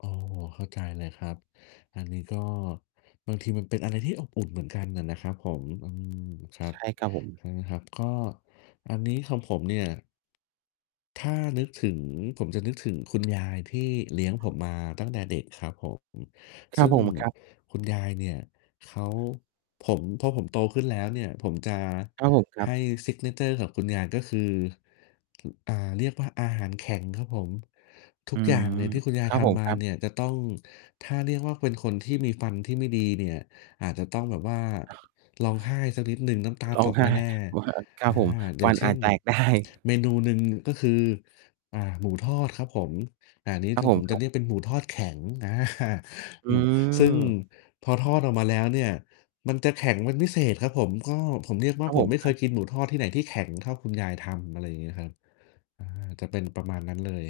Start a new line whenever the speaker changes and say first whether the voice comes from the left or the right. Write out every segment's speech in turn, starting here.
left: อ๋อ เข้าใจเลยครับ อันนี้ก็บางทีมันเป็นอะไรที่อบอุ่นเหมือนกันอะนะครับผม อืม ครั
right: ใช
left: บ
right: ่ครับผม
left: อืม ครับ ก็อันนี้ของผมเนี่ย ถ้านึกถึงผมจะนึกถึงคุณยายที่เลี้ยงผมมาตั้งแต่เด็กครับผม
right: คร
left: ซ
right: ับ
left: ึ่ง
right: ผมครับ
left: คุณยายเนี่ยเขา ผม พอผมโตขึ้นแล้วเนี่ยผมจะ
right: ครับผมครั
left: ให
right: บ
left: ้ signature กับคุณยายก็คือ อ อ่า เรียกว่าอาหารแข็งครับผม ทุ
right: อื
left: กอย่
right: ม
left: างเนี่ยที่คุณยา
right: ค
left: ย
right: รับ
left: ท
right: ผม
left: ำม
right: ค
left: า
right: รับ
left: เนี่ยจะต้อง ถ้าเรียกว่าเป็นคนที่มีฟันที่ไม่ดีเนี่ย อาจจะต้องแบบว่าร้องไห้สักนิดหนึ่ง น้ำตา
right: ร้
left: ต
right: อง
left: ก
right: ไห
left: แ
right: ้
left: น่
right: ว อา ค
left: ๆ
right: ร
left: อ
right: ั
left: ่
right: บ
left: า
right: ผม
left: อย
right: ฟ
left: ่า
right: ั
left: ง
right: น
left: เช
right: อ
left: ่
right: าจ
left: น
right: แตก ได้
left: เมนูหนึ่งก็คือ อ่า หมูทอดครับผม อ่า นี้
right: คร
left: ท
right: ับ
left: าง
right: ผ
left: ผ
right: ม
left: ม
right: ค
left: จะ
right: รั
left: เ
right: บ
left: รียกเป็นหมูทอดแข็ง อา
right: อื
left: อืม ซึ่ง
right: ม
left: พอทอดออกมาแล้วเนี่ยมันจะแข็งเป็นพิเศษครับผม ก็ผมเรียกว่
right: ค
left: า
right: รับ
left: ผ
right: ผ
left: ม
right: ม
left: ไม่
right: ค
left: เค
right: รั
left: ย
right: บ
left: กินหมูทอดที่ไหนที่แข็งเท่าคุณยายทำ อะไรอย่างงี้ครับ อา จะเป็นประมาณนั้นเลย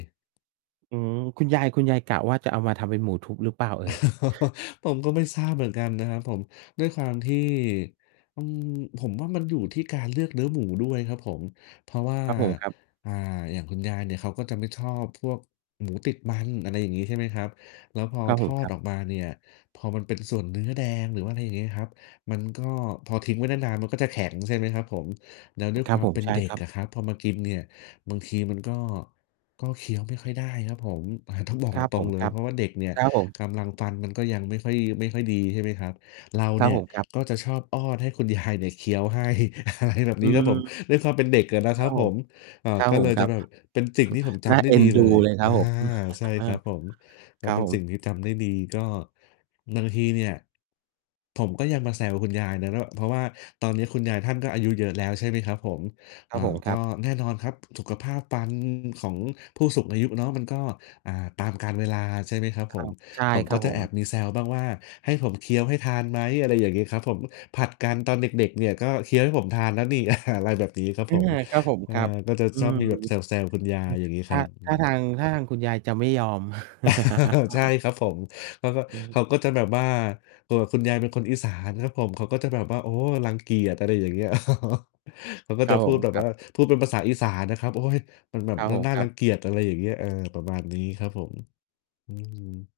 right: อืม คุณยาย คุณยายกะว่าจะเอามาทำเป็นหมูทุบหรือเปล่าเอ่ย?
left: ผมก็ไม่ทราบเหมือนกันนะครับผม ด้วยความที่ อืม ผมว่ามันอยู่ที่การเลือกเนื้อหมูด้วยครับผม เพราะว่า
right: ครับผมครับ
left: อ่า อย่างคุณยายเนี่ย เขาก็จะไม่ชอบพวกหมูติดมัน อะไรอย่างงี้ ใช่ไหมครับ แล้วพอ
right: ครับ
left: ท
right: ผม
left: อ
right: ค
left: ด
right: รับ
left: ออกมาเนี่ย พอมันเป็นส่วนเนื้อแดง หรือว่า ไรเงี้ยครับ มันก็ พอทิ้งไว้นาน ๆ มันก็จะแข็งใช่ไหมครับผม แล้วด้วย
right: ค
left: ค
right: รับ
left: วาม
right: ผ
left: เ
right: ม
left: ป็น
right: ใช่
left: เด็
right: ค
left: ก
right: รับ
left: อะครับ พอมากินเนี่ย บางทีมันก็ ก็เคี้ยวไม่ค่อยได้ครับผม อ่า ต้องบอก
right: ครับ
left: ตร
right: ผ
left: ง
right: ม
left: ๆ เล
right: ค
left: ย
right: รั
left: เ
right: บ
left: พราะว่าเด็กเนี่ย
right: ครับผม
left: กำลังฟันมันก็ยังไม่ค่อย ไม่ค่อยดีใช่ไหมครับ เรา
right: คร
left: เน
right: ับ
left: ี่ย
right: ผม ครับ
left: ก็จะชอบอ้อนให้คุณ ยาย เนี่ยเคี้ยวให้ อะไรแบบ
right: อ
left: น
right: ื
left: ี้ครับผม
right: ม
left: ด้วยความเป็นเด็กอะนะ
right: ค
left: ค
right: ร
left: ร
right: ั
left: ั
right: บ
left: บ
right: ผ
left: ผ
right: ม
left: ม เอ่
right: ค
left: อ
right: รับ
left: ก็
right: ผ
left: เล
right: ม
left: ย
right: ครับ
left: แบบเป็นสิ่งที่ผมจ
right: น่า
left: ำได
right: เ
left: ้
right: อ็
left: ด
right: น
left: ี
right: ด
left: เล
right: ู
left: ย
right: เลยคร
left: อ
right: ั
left: า
right: บผม
left: ใช่
right: เออ
left: ครับผม ม
right: ค
left: ั
right: ร
left: น
right: ับ
left: เป็น
right: ผ
left: สิ่ง
right: ม
left: ที่จำได้ดี ก็บางทีเนี่ย ผมก็ยังมาแซวคุณยายนะ แล้วแบบ เพราะว่าตอนนี้คุณยายท่านก็อายุเยอะแล้ว ใช่ไหมครับผม
right: ครั
left: อ่า
right: บผมค
left: ก
right: รั
left: ็
right: บ
left: แน่นอนครับสุขภาพฟันของผู้สูงอายุเนาะ มันก็ อ่า ตามกาลเวลาใช่ไหมครับ
right: ค
left: ผ
right: รั
left: ม
right: บ ใช่
left: ผม
right: ค
left: ก
right: รั
left: ็
right: บ
left: จ
right: ผ
left: ะแอ
right: ม
left: บมีแซวบ้างว่า ให้ผมเคี้ยวให้ทานไหม อะไรอย่างงี้ครับผม ผลัดกันตอนเด็ก ๆ เนี่ยก็เคี้ยวให้ผมทานแล้วนี่ อ่า อะไรแบบนี้ครับ
right: อา
left: ผม
right: ครับผม
left: อ
right: ค
left: า
right: รับ
left: ก็จะ
right: อื
left: ชอบ
right: ม
left: มีแบบแซว ๆ คุณยา
right: อ
left: ยอย่างงี้
right: ท
left: ค
right: ่
left: ร
right: า
left: ับ อ
right: ท
left: ื
right: ่าท
left: อ
right: าง ท่าทางคุณยายจะไม่ยอม
left: ใช่ครับผม เขาก็
right: อือฮ
left: เข
right: ึ
left: าก็จะแบบว่า ตัวคุณยายเป็นคนอีสานครับผม เขาก็จะแบบว่า รังเกียจ อะไรอย่างเงี้ย เขาก็
right: คร
left: จะ
right: ับ
left: พ
right: ผ
left: ู
right: ม
left: ดแบบ
right: คร
left: ว
right: ั
left: ่า
right: บ
left: พูดเป็นภาษาอีสานนะครับ โอ๊ย มันแบบ
right: ครับ
left: มั
right: ผ
left: น
right: ม
left: น่า น่า
right: คร
left: ร
right: ั
left: ั
right: บ
left: งเกียจ อะไรอย่างเงี้ย เออ ประมาณนี้ครับผม อืม